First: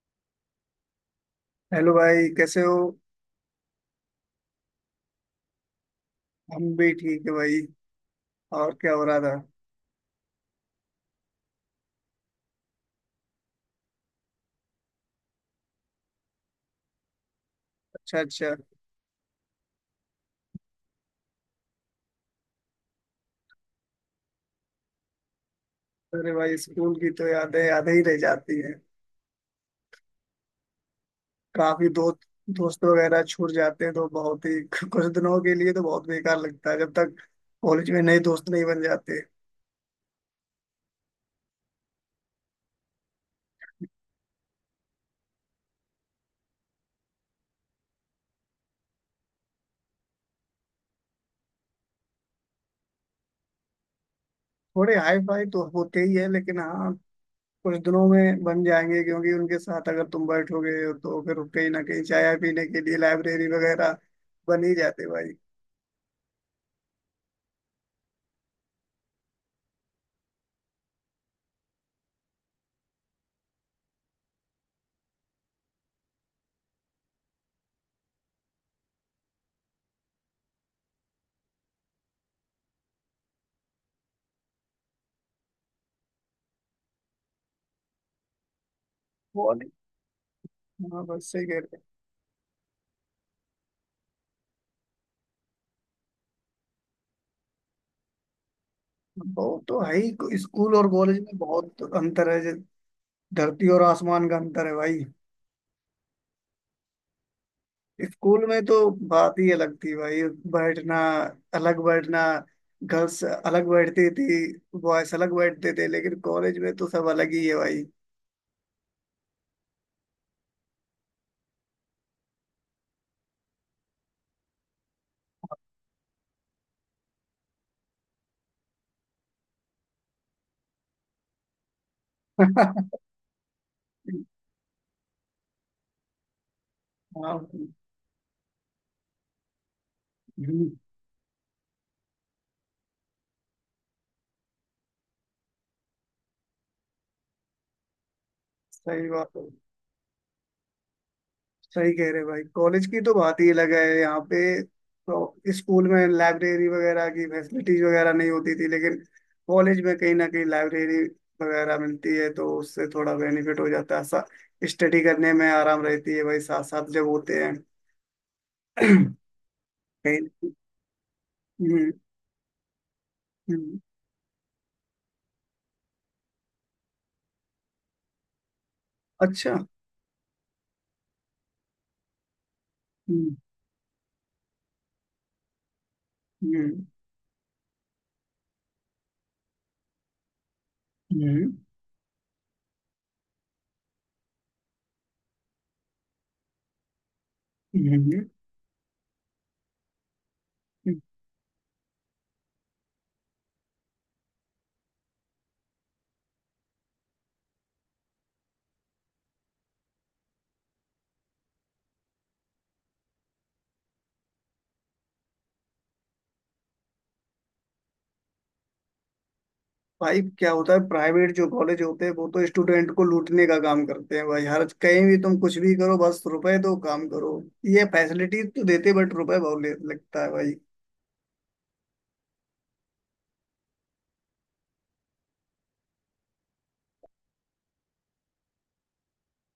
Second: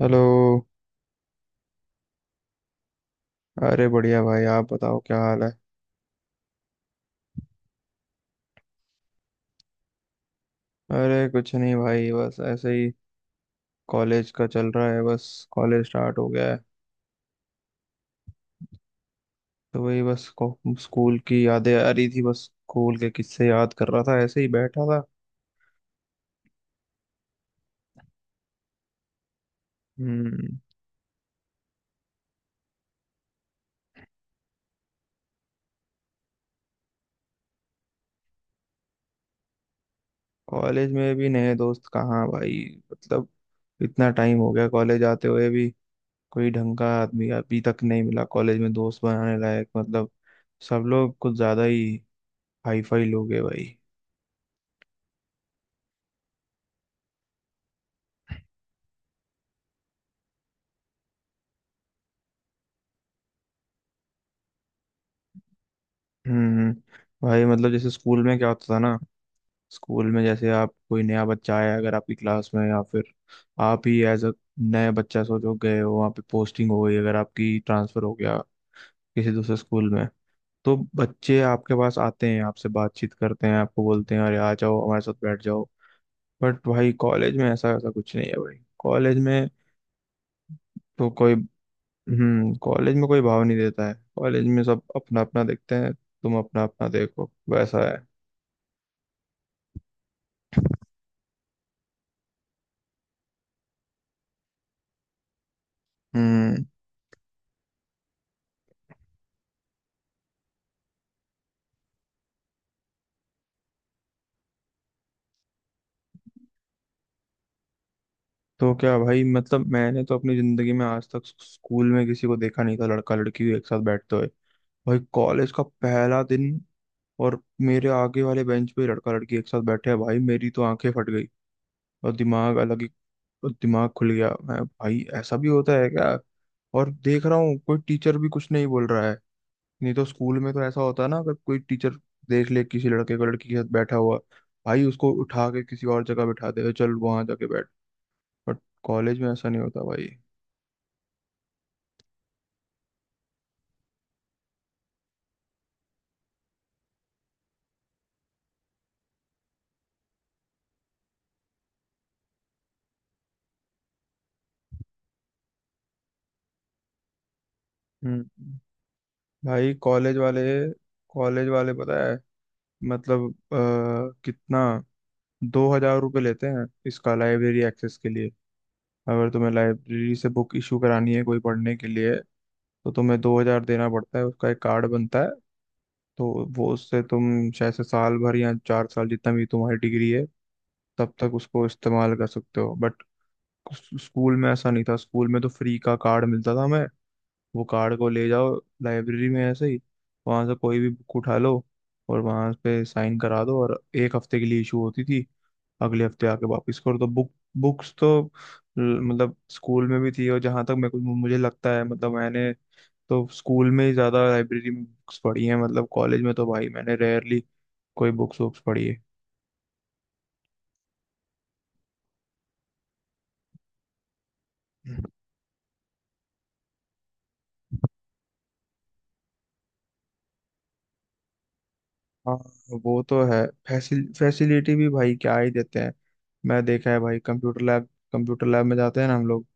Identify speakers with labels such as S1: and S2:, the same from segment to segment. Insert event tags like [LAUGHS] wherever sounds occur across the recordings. S1: Hello.
S2: Hello भाई, कैसे हो?
S1: अरे बढ़िया भाई, आप बताओ क्या हाल है।
S2: हम भी ठीक है भाई। और क्या हो रहा था?
S1: अरे कुछ नहीं भाई, बस ऐसे ही। कॉलेज का चल रहा है बस। कॉलेज स्टार्ट हो गया है।
S2: अच्छा अच्छा।
S1: तो वही बस स्कूल की यादें आ रही थी, बस स्कूल के किस्से याद कर रहा था, ऐसे ही बैठा था।
S2: अरे भाई, स्कूल की तो यादें यादें ही रह जाती हैं।
S1: हम्म।
S2: काफी दोस्त दोस्त वगैरह छूट जाते हैं तो बहुत ही [LAUGHS] कुछ दिनों के लिए तो बहुत बेकार लगता है, जब तक कॉलेज में नए दोस्त नहीं बन जाते।
S1: कॉलेज में भी नए दोस्त कहाँ भाई। मतलब इतना टाइम हो गया कॉलेज आते हुए भी। कोई ढंग का आदमी अभी तक नहीं मिला कॉलेज में दोस्त बनाने लायक। मतलब सब लोग कुछ ज्यादा ही हाई फाई लोग हैं भाई।
S2: थोड़े हाई फाई तो होते ही है, लेकिन हाँ, कुछ दिनों में बन जाएंगे क्योंकि उनके साथ अगर तुम बैठोगे तो फिर कहीं ना कहीं चाय पीने के लिए लाइब्रेरी वगैरह बन ही जाते भाई।
S1: हम्म। भाई मतलब जैसे स्कूल में क्या होता था ना, स्कूल में जैसे आप कोई नया बच्चा आया अगर आपकी क्लास में, या फिर आप ही एज अ नया बच्चा सोचो गए हो वहाँ पे, पोस्टिंग हो गई अगर आपकी, ट्रांसफर हो गया किसी दूसरे स्कूल में, तो बच्चे आपके पास आते हैं, आपसे बातचीत करते हैं, आपको बोलते हैं अरे आ जाओ हमारे साथ बैठ जाओ। बट भाई कॉलेज में ऐसा ऐसा कुछ नहीं है भाई, कॉलेज में
S2: वो नहीं, हाँ,
S1: तो
S2: बस
S1: कोई।
S2: सही कह रहे हो।
S1: हम्म। कॉलेज में कोई भाव नहीं देता है, कॉलेज में सब अपना अपना देखते हैं, तुम अपना अपना देखो, वैसा है।
S2: वो तो है ही, स्कूल और कॉलेज में बहुत अंतर है, जैसे धरती और आसमान का अंतर है भाई।
S1: हम्म।
S2: स्कूल में तो बात ही अलग थी भाई। बैठना, अलग बैठना, गर्ल्स अलग बैठती थी, बॉयज अलग बैठते थे, लेकिन कॉलेज में तो सब अलग ही है भाई।
S1: तो क्या भाई, मतलब मैंने तो अपनी जिंदगी में आज तक स्कूल में किसी को देखा नहीं था लड़का लड़की एक साथ बैठते हुए। भाई कॉलेज का पहला दिन और मेरे आगे वाले बेंच पे लड़का लड़की एक साथ बैठे हैं भाई, मेरी तो आंखें फट गई और दिमाग अलग ही,
S2: [LAUGHS]
S1: और दिमाग खुल गया। मैं, भाई ऐसा भी होता है क्या। और देख रहा
S2: हाँ।
S1: हूँ कोई टीचर भी कुछ नहीं बोल रहा है। नहीं तो स्कूल में तो
S2: हम्म।
S1: ऐसा होता है ना, अगर कोई टीचर देख ले किसी लड़के को लड़की के साथ बैठा हुआ, भाई उसको उठा के किसी और जगह बिठा दे, चल वहां जाके बैठ। बट
S2: सही
S1: कॉलेज में
S2: बात है।
S1: ऐसा नहीं होता भाई।
S2: सही कह रहे भाई, कॉलेज की तो बात ही अलग है। यहाँ पे तो, स्कूल में लाइब्रेरी वगैरह की फैसिलिटीज वगैरह नहीं होती थी, लेकिन कॉलेज में कहीं ना कहीं लाइब्रेरी वगैरह मिलती है तो उससे थोड़ा बेनिफिट हो जाता है। स्टडी करने में आराम रहती है भाई, साथ साथ जब होते हैं।
S1: हम्म।
S2: [CLEARS THROAT]
S1: भाई कॉलेज
S2: कहीं।
S1: वाले कॉलेज वाले
S2: हम्म। हम्म।
S1: पता है, मतलब
S2: हम्म।
S1: कितना 2,000 रुपये लेते हैं इसका लाइब्रेरी एक्सेस के लिए, अगर तुम्हें
S2: अच्छा।
S1: लाइब्रेरी से बुक इशू करानी है कोई पढ़ने के लिए, तो तुम्हें
S2: हम्म।
S1: 2,000 देना पड़ता है, उसका एक कार्ड बनता है। तो वो
S2: हम्म।
S1: उससे तुम शायद से साल भर या चार साल, जितना भी तुम्हारी डिग्री है तब तक,
S2: हम्म।
S1: उसको इस्तेमाल कर सकते हो। बट स्कूल में ऐसा नहीं था। स्कूल में तो फ्री का कार्ड मिलता था हमें, वो कार्ड को ले
S2: हम्म।
S1: जाओ लाइब्रेरी में, ऐसे ही वहां से कोई भी
S2: हम्म।
S1: बुक उठा लो और वहां पे साइन करा दो, और एक हफ्ते के लिए इशू होती थी, अगले हफ्ते आके वापस करो तो बुक। बुक्स तो मतलब स्कूल में भी थी, और जहां तक मैं कुछ, मुझे लगता है मतलब मैंने तो स्कूल में ही ज्यादा लाइब्रेरी में बुक्स पढ़ी हैं। मतलब कॉलेज में तो भाई मैंने रेयरली कोई बुक्स वुक्स पढ़ी है।
S2: भाई, क्या होता है, प्राइवेट जो कॉलेज होते हैं वो तो स्टूडेंट को लूटने का काम करते हैं भाई। हर कहीं भी तुम कुछ भी करो, बस रुपए दो, काम करो। ये फैसिलिटी तो देते, बट रुपए बहुत लगता है भाई।
S1: हाँ। वो तो है, फैसिलिटी भी भाई क्या ही देते हैं। मैं देखा है भाई, कंप्यूटर लैब में जाते हैं ना हम लोग,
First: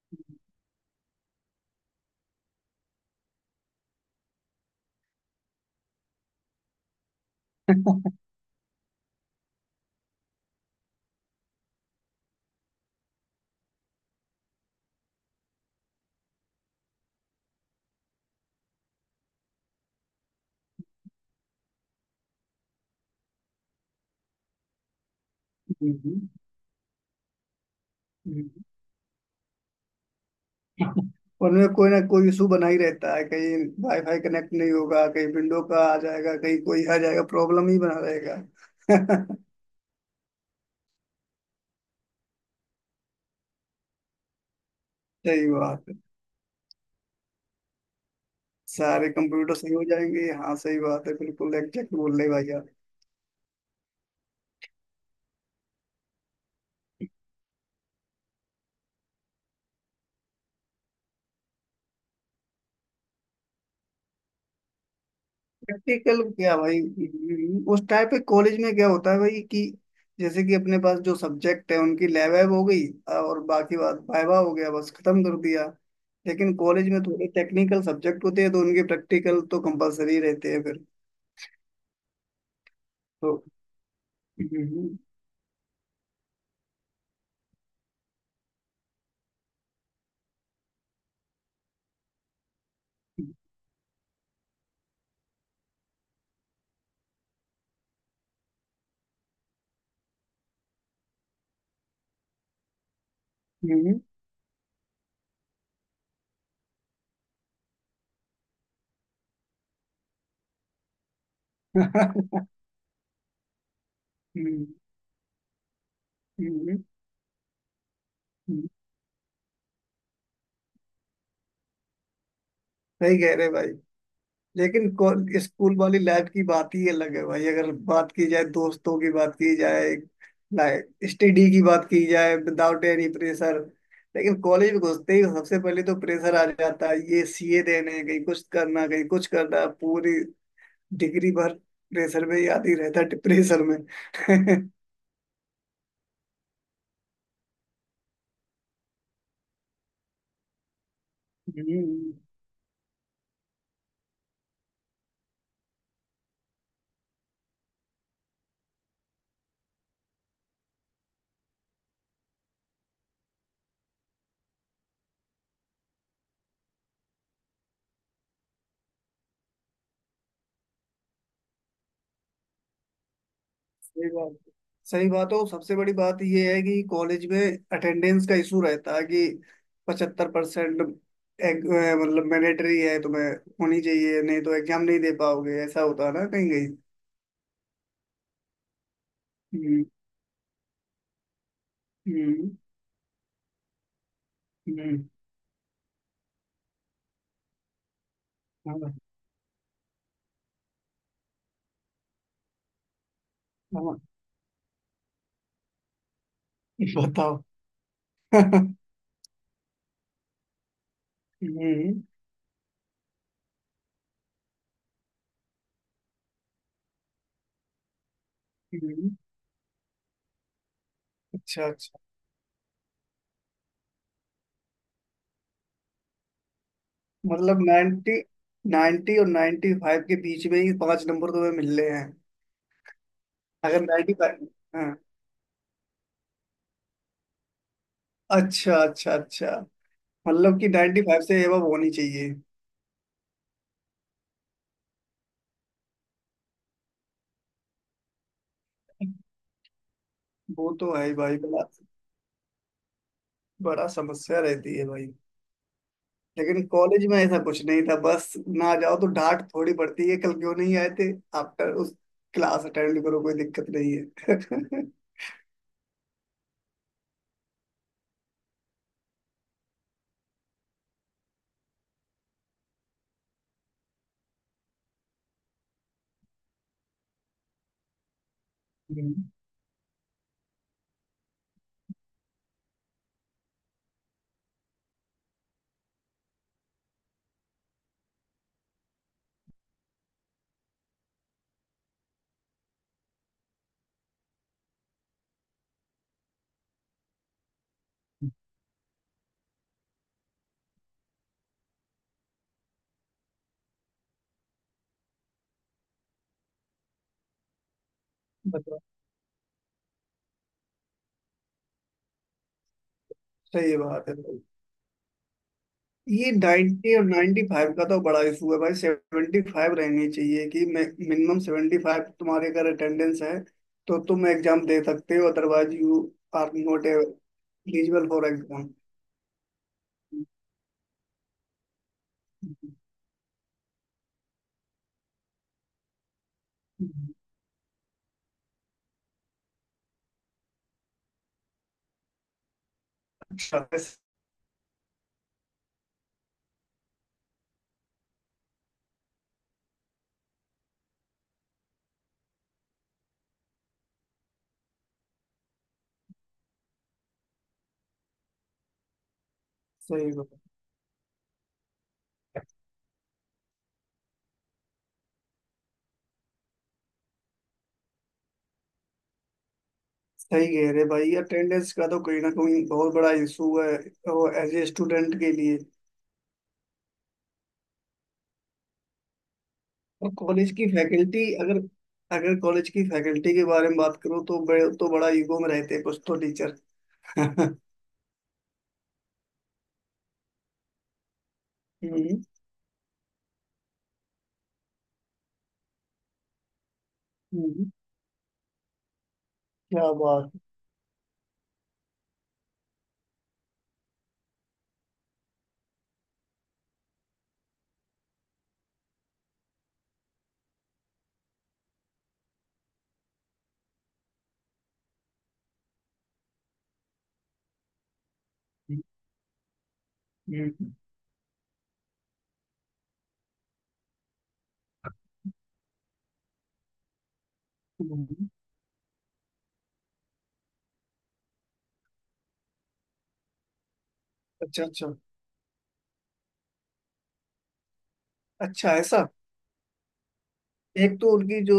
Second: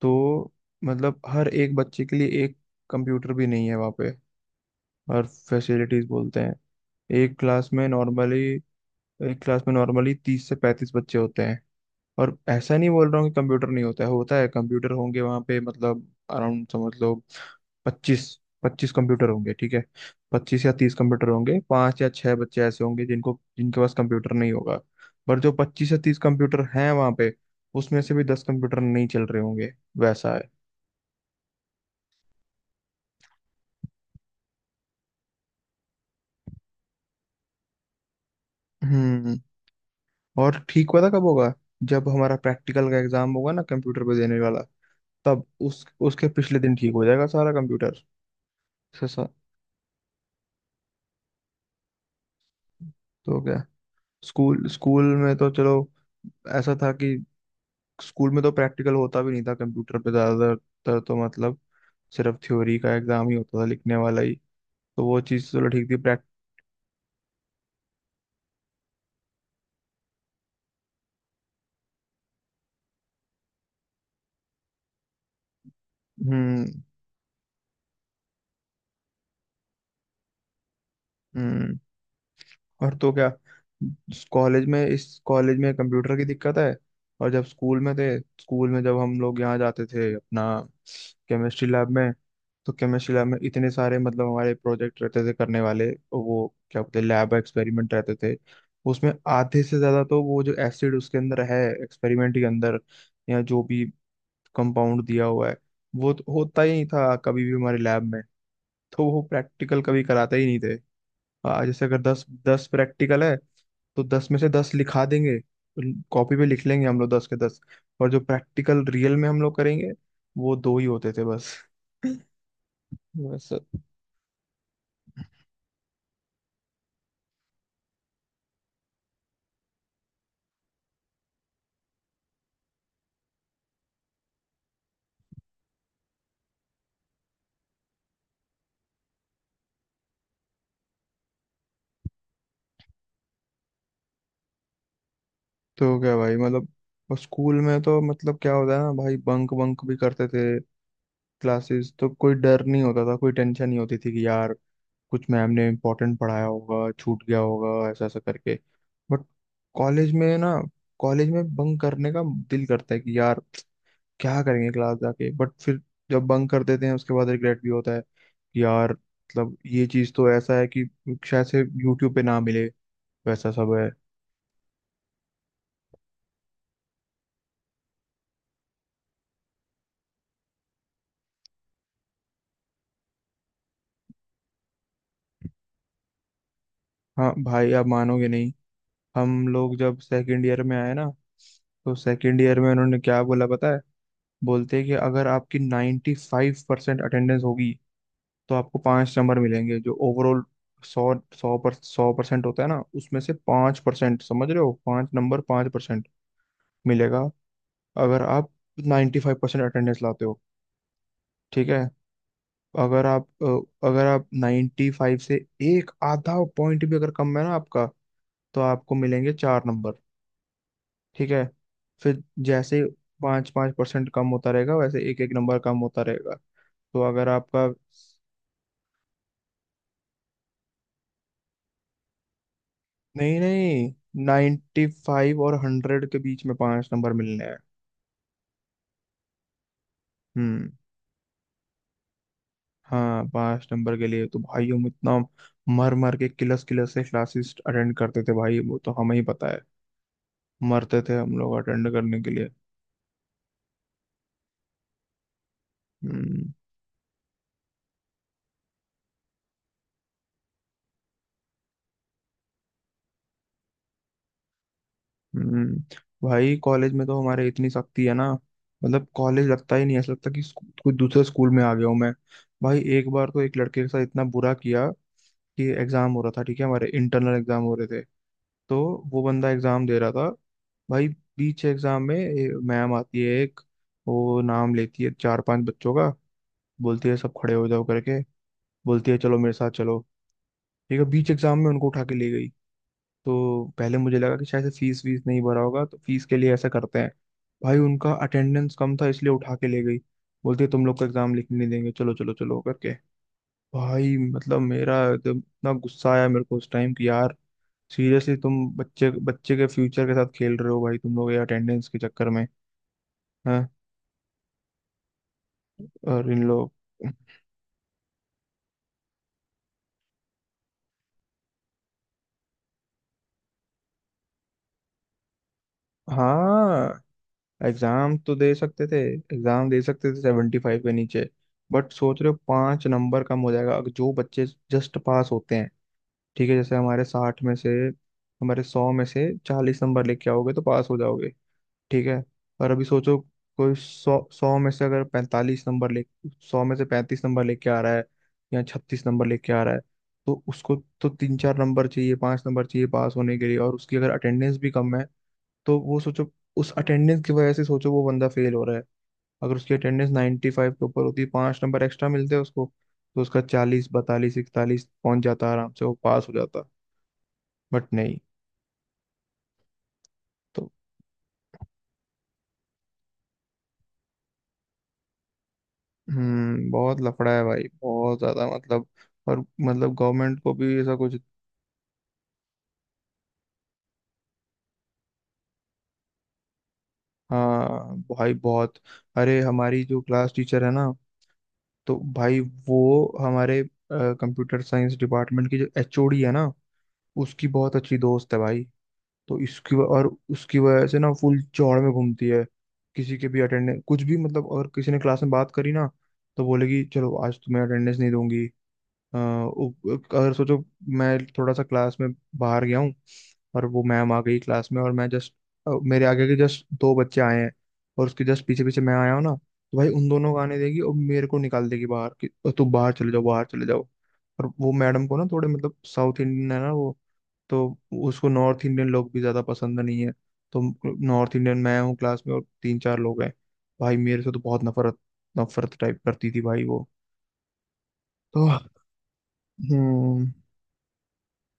S1: तो मतलब हर एक बच्चे के लिए एक कंप्यूटर भी नहीं है वहाँ पे, और फैसिलिटीज बोलते हैं। एक क्लास
S2: [LAUGHS]
S1: में
S2: हम्म।
S1: नॉर्मली एक क्लास में नॉर्मली 30 से 35 बच्चे होते हैं। और ऐसा नहीं बोल रहा हूँ कि कंप्यूटर नहीं होता है, होता है, कंप्यूटर होंगे वहाँ पे, मतलब अराउंड समझ लो पच्चीस पच्चीस कंप्यूटर होंगे, ठीक है। 25 या 30 कंप्यूटर होंगे, पांच या छह बच्चे ऐसे होंगे जिनको, जिनके पास कंप्यूटर नहीं होगा। पर जो 25 या 30
S2: हम्म।
S1: कंप्यूटर हैं वहाँ पे, उसमें से भी 10
S2: हम्म।
S1: कंप्यूटर नहीं चल रहे होंगे, वैसा है।
S2: उनमें कोई ना कोई इशू बना ही रहता है। कहीं वाईफाई कनेक्ट नहीं होगा, कहीं विंडो का आ जाएगा, कहीं कोई आ जाएगा, प्रॉब्लम ही बना रहेगा।
S1: हम्म।
S2: [LAUGHS]
S1: और ठीक पता कब होगा, जब हमारा प्रैक्टिकल का एग्जाम होगा ना कंप्यूटर पे देने वाला, तब
S2: सही बात
S1: उस
S2: है।
S1: उसके पिछले दिन ठीक हो जाएगा सारा कंप्यूटर। से
S2: सारे
S1: सा,
S2: कंप्यूटर सही हो जाएंगे, हाँ, सही बात है, बिल्कुल एग्जैक्ट बोल रहे भाई।
S1: तो क्या, स्कूल स्कूल में तो चलो ऐसा था कि स्कूल में तो प्रैक्टिकल होता भी नहीं था कंप्यूटर पे ज्यादातर, तो मतलब सिर्फ थ्योरी का एग्जाम ही होता था लिखने वाला ही। तो वो चीज़ चलो ठीक थी,
S2: प्रैक्टिकल
S1: प्रैक्ट।
S2: क्या भाई? उस टाइप के कॉलेज में क्या होता है भाई कि जैसे कि अपने पास जो सब्जेक्ट है उनकी लैब वैब हो गई, और बाकी बात वाइवा हो गया, बस खत्म कर दिया। लेकिन
S1: हम्म।
S2: कॉलेज में थोड़े टेक्निकल सब्जेक्ट होते हैं तो उनके प्रैक्टिकल तो कंपलसरी रहते हैं फिर।
S1: हम्म। और तो क्या,
S2: तो
S1: कॉलेज में,
S2: हम्म।
S1: इस कॉलेज में कंप्यूटर की दिक्कत है। और जब स्कूल में थे, स्कूल में जब हम लोग यहाँ जाते थे अपना केमिस्ट्री लैब में, तो केमिस्ट्री लैब में इतने सारे, मतलब हमारे प्रोजेक्ट रहते थे करने वाले, वो क्या बोलते हैं, लैब एक्सपेरिमेंट रहते थे। उसमें आधे से ज्यादा तो वो जो एसिड उसके अंदर है एक्सपेरिमेंट के अंदर, या जो
S2: हम्म।
S1: भी
S2: हम्म।
S1: कंपाउंड दिया हुआ है, वो तो होता ही नहीं था कभी भी हमारे लैब में, तो वो प्रैक्टिकल कभी कराते ही नहीं थे। जैसे अगर दस
S2: [LAUGHS]
S1: दस प्रैक्टिकल है, तो दस में से
S2: हम्म।
S1: दस लिखा देंगे, तो कॉपी पे लिख
S2: हम्म।
S1: लेंगे हम लोग दस के दस। और जो
S2: हम्म।
S1: प्रैक्टिकल रियल में हम लोग करेंगे, वो दो ही होते थे बस। [LAUGHS]
S2: सही कह
S1: बस।
S2: रहे भाई। लेकिन स्कूल वाली लाइफ की बात ही अलग है भाई, अगर बात की जाए, दोस्तों की बात की जाए, लाइक स्टडी की बात की जाए, विदाउट एनी प्रेशर। लेकिन कॉलेज में घुसते ही सबसे पहले तो प्रेशर आ जाता है, ये सीए देने हैं, कहीं कुछ करना, कहीं कुछ करना, पूरी डिग्री भर प्रेशर में ही आती रहता है, प्रेशर में। [LAUGHS]
S1: तो क्या भाई, मतलब और स्कूल में तो मतलब क्या होता है ना भाई, बंक बंक भी करते थे क्लासेस, तो
S2: हम्म।
S1: कोई डर नहीं होता था, कोई टेंशन नहीं होती थी कि यार कुछ मैम ने इम्पोर्टेंट पढ़ाया होगा छूट गया होगा, ऐसा ऐसा करके। बट कॉलेज में ना, कॉलेज में बंक करने का दिल करता है कि यार क्या करेंगे क्लास जाके, बट फिर जब बंक कर देते हैं उसके बाद रिग्रेट भी होता है कि यार, मतलब ये चीज तो ऐसा है कि शायद से यूट्यूब पे ना मिले, वैसा सब है।
S2: सही बात। सही बात है। और सबसे बड़ी बात यह है कि कॉलेज में अटेंडेंस का इशू रहता है कि पचहत्तर परसेंट मतलब मैंडेटरी है, तुम्हें होनी चाहिए, नहीं तो एग्जाम नहीं दे पाओगे, ऐसा होता है ना कहीं कहीं।
S1: हाँ भाई आप मानोगे नहीं, हम लोग
S2: हम्म।
S1: जब सेकंड ईयर में आए ना, तो सेकंड
S2: हम्म।
S1: ईयर में उन्होंने क्या बोला पता है, बोलते हैं कि
S2: हम्म।
S1: अगर आपकी 95% 5% अटेंडेंस होगी, तो आपको
S2: हाँ।
S1: पाँच नंबर मिलेंगे जो ओवरऑल, सौ सौ पर 100% होता है ना उसमें से पाँच
S2: हाँ।
S1: परसेंट समझ रहे हो, पाँच नंबर, 5% मिलेगा
S2: बताओ।
S1: अगर आप
S2: [LAUGHS]
S1: 95% अटेंडेंस लाते हो। ठीक है।
S2: हम्म।
S1: अगर आप अगर आप 95 से एक आधा पॉइंट भी अगर कम है ना आपका, तो आपको
S2: हम्म।
S1: मिलेंगे चार नंबर। ठीक है।
S2: अच्छा अच्छा।
S1: फिर जैसे पाँच पाँच परसेंट कम होता रहेगा, वैसे एक एक नंबर कम होता रहेगा। तो अगर
S2: मतलब
S1: आपका,
S2: 90, 90 और 95 के बीच में ही पांच नंबर तुम्हें मिल रहे हैं?
S1: नहीं
S2: अगर
S1: नहीं,
S2: 95,
S1: नाइन्टी
S2: हाँ,
S1: फाइव और 100 के बीच में पांच नंबर मिलने हैं।
S2: अच्छा अच्छा अच्छा, मतलब कि
S1: हम्म।
S2: 95 से एबव होनी चाहिए।
S1: हाँ, पांच नंबर के लिए तो भाई हम इतना मर मर के, किलस किलस से क्लासेस अटेंड करते थे भाई, वो तो हमें ही पता है।
S2: वो तो
S1: मरते
S2: है
S1: थे
S2: ही
S1: हम
S2: भाई,
S1: लोग
S2: बड़ा
S1: अटेंड करने के लिए।
S2: बड़ा समस्या रहती है भाई।
S1: हम्म।
S2: लेकिन कॉलेज में ऐसा कुछ नहीं था, बस ना जाओ तो डांट थोड़ी पड़ती है, कल क्यों नहीं आए थे, आफ्टर उस क्लास अटेंड करो, कोई दिक्कत नहीं है। [LAUGHS]
S1: हम्म। भाई कॉलेज में तो हमारे इतनी सख्ती है ना, मतलब कॉलेज लगता ही नहीं, ऐसा लगता कि कोई दूसरे स्कूल में आ गया हूँ मैं। भाई एक बार तो एक लड़के के साथ इतना बुरा किया कि एग्जाम हो रहा था, ठीक है हमारे इंटरनल एग्जाम हो रहे थे, तो वो
S2: हम्म।
S1: बंदा एग्जाम दे रहा था भाई, बीच एग्जाम में मैम आती है एक, वो नाम लेती है चार पांच बच्चों का, बोलती है सब खड़े हो जाओ करके, बोलती है चलो मेरे साथ चलो ठीक है, बीच एग्जाम में उनको उठा के ले गई। तो पहले मुझे लगा कि शायद से फीस वीस नहीं भरा होगा, तो फीस के लिए ऐसा करते हैं, भाई उनका अटेंडेंस कम था इसलिए उठा के ले गई, बोलते तुम लोग का एग्जाम लिखने नहीं देंगे, चलो चलो चलो करके। भाई मतलब मेरा एकदम इतना गुस्सा आया मेरे को उस टाइम कि यार, सीरियसली तुम
S2: बताओ।
S1: बच्चे बच्चे के फ्यूचर के साथ खेल रहे हो भाई, तुम लोग ये अटेंडेंस के चक्कर में। हाँ।
S2: सही बात है भाई। ये
S1: और इन लोग,
S2: 90 और 95 का तो बड़ा इशू है भाई। 75 रहनी चाहिए कि मिनिमम 75 तुम्हारे अगर अटेंडेंस है तो तुम एग्जाम दे सकते हो, अदरवाइज यू आर नॉट
S1: हाँ
S2: एलिजिबल
S1: एग्जाम
S2: फॉर
S1: तो दे
S2: एग्जाम।
S1: सकते थे। एग्जाम दे सकते थे 75 के नीचे, बट सोच रहे हो पांच नंबर कम हो जाएगा, अगर जो बच्चे जस्ट पास होते हैं, ठीक है जैसे हमारे 60 में से, हमारे 100 में से 40 नंबर लेके आओगे तो पास हो जाओगे, ठीक है। और अभी सोचो
S2: अच्छा।
S1: कोई, सौ सौ में से अगर 45 नंबर ले, 100 में से 35 नंबर लेके आ रहा है या 36 नंबर लेके आ रहा है, तो उसको, तो तीन चार नंबर चाहिए, पांच नंबर चाहिए पास होने के लिए, और उसकी अगर अटेंडेंस भी कम है, तो वो सोचो, उस अटेंडेंस की वजह से सोचो वो बंदा फेल हो रहा है। अगर उसकी अटेंडेंस
S2: सही
S1: 95 के ऊपर होती, पांच नंबर एक्स्ट्रा मिलते हैं उसको, तो उसका 40 42 41 पहुंच जाता आराम से, वो पास हो जाता। बट नहीं।
S2: सही
S1: तो
S2: कह रहे भाई, अटेंडेंस का तो कहीं ना कहीं बहुत बड़ा इशू है, एज ए स्टूडेंट के लिए।
S1: बहुत लफड़ा है भाई, बहुत ज्यादा, मतलब और मतलब
S2: और
S1: गवर्नमेंट
S2: कॉलेज
S1: को
S2: की
S1: भी ऐसा कुछ।
S2: फैकल्टी अगर, अगर कॉलेज की फैकल्टी के बारे में बात करूँ तो बड़े तो बड़ा ईगो में रहते हैं कुछ तो टीचर। [LAUGHS] हम्म।
S1: हाँ भाई बहुत। अरे हमारी जो क्लास टीचर है ना, तो भाई वो, हमारे कंप्यूटर साइंस डिपार्टमेंट की जो एचओडी है ना, उसकी
S2: हम्म।
S1: बहुत अच्छी दोस्त है भाई, तो
S2: क्या
S1: और
S2: बात।
S1: उसकी वजह से ना फुल चौड़ में घूमती है। किसी के भी अटेंडेंस कुछ भी, मतलब अगर किसी ने क्लास में बात करी ना, तो बोलेगी चलो आज तुम्हें अटेंडेंस नहीं दूंगी। अ, उ- अगर सोचो मैं थोड़ा सा क्लास में बाहर गया हूँ, और वो मैम आ गई क्लास में, और मैं जस्ट, मेरे आगे के जस्ट दो बच्चे आए हैं, और उसके जस्ट पीछे पीछे
S2: हम्म।
S1: मैं आया हूँ ना, तो भाई उन दोनों को आने
S2: हम्म।
S1: देगी और मेरे को निकाल देगी बाहर कि तुम बाहर चले जाओ, बाहर चले जाओ। और वो मैडम को ना थोड़े मतलब, साउथ इंडियन है ना वो, तो
S2: हम्म।
S1: उसको नॉर्थ इंडियन लोग भी ज्यादा पसंद नहीं है, तो नॉर्थ इंडियन मैं हूँ क्लास में और तीन चार लोग हैं। भाई मेरे से तो बहुत
S2: अच्छा अच्छा।
S1: नफरत, नफरत टाइप करती थी भाई वो। तो
S2: अच्छा ऐसा।
S1: हम्म।
S2: एक तो उनकी जो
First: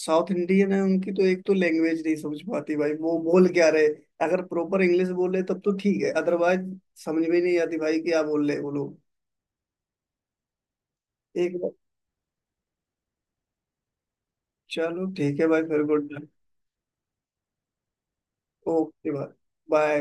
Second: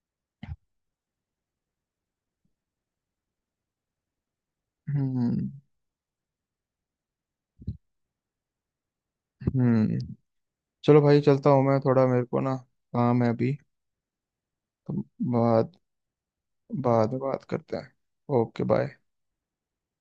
S2: साउथ इंडियन है उनकी तो एक तो लैंग्वेज नहीं समझ पाती भाई, वो बोल क्या रहे। अगर प्रॉपर इंग्लिश बोले
S1: हम्म।
S2: तब तो ठीक है, अदरवाइज समझ में नहीं आती भाई, क्या बोल रहे हैं वो लोग।
S1: हम्म। चलो भाई चलता
S2: एक
S1: हूँ
S2: बार,
S1: मैं थोड़ा, मेरे को ना काम है अभी, तो
S2: चलो ठीक है भाई,
S1: बाद
S2: फिर गुड।
S1: बाद में बात करते हैं। Okay bye.
S2: ओके भाई, बाय।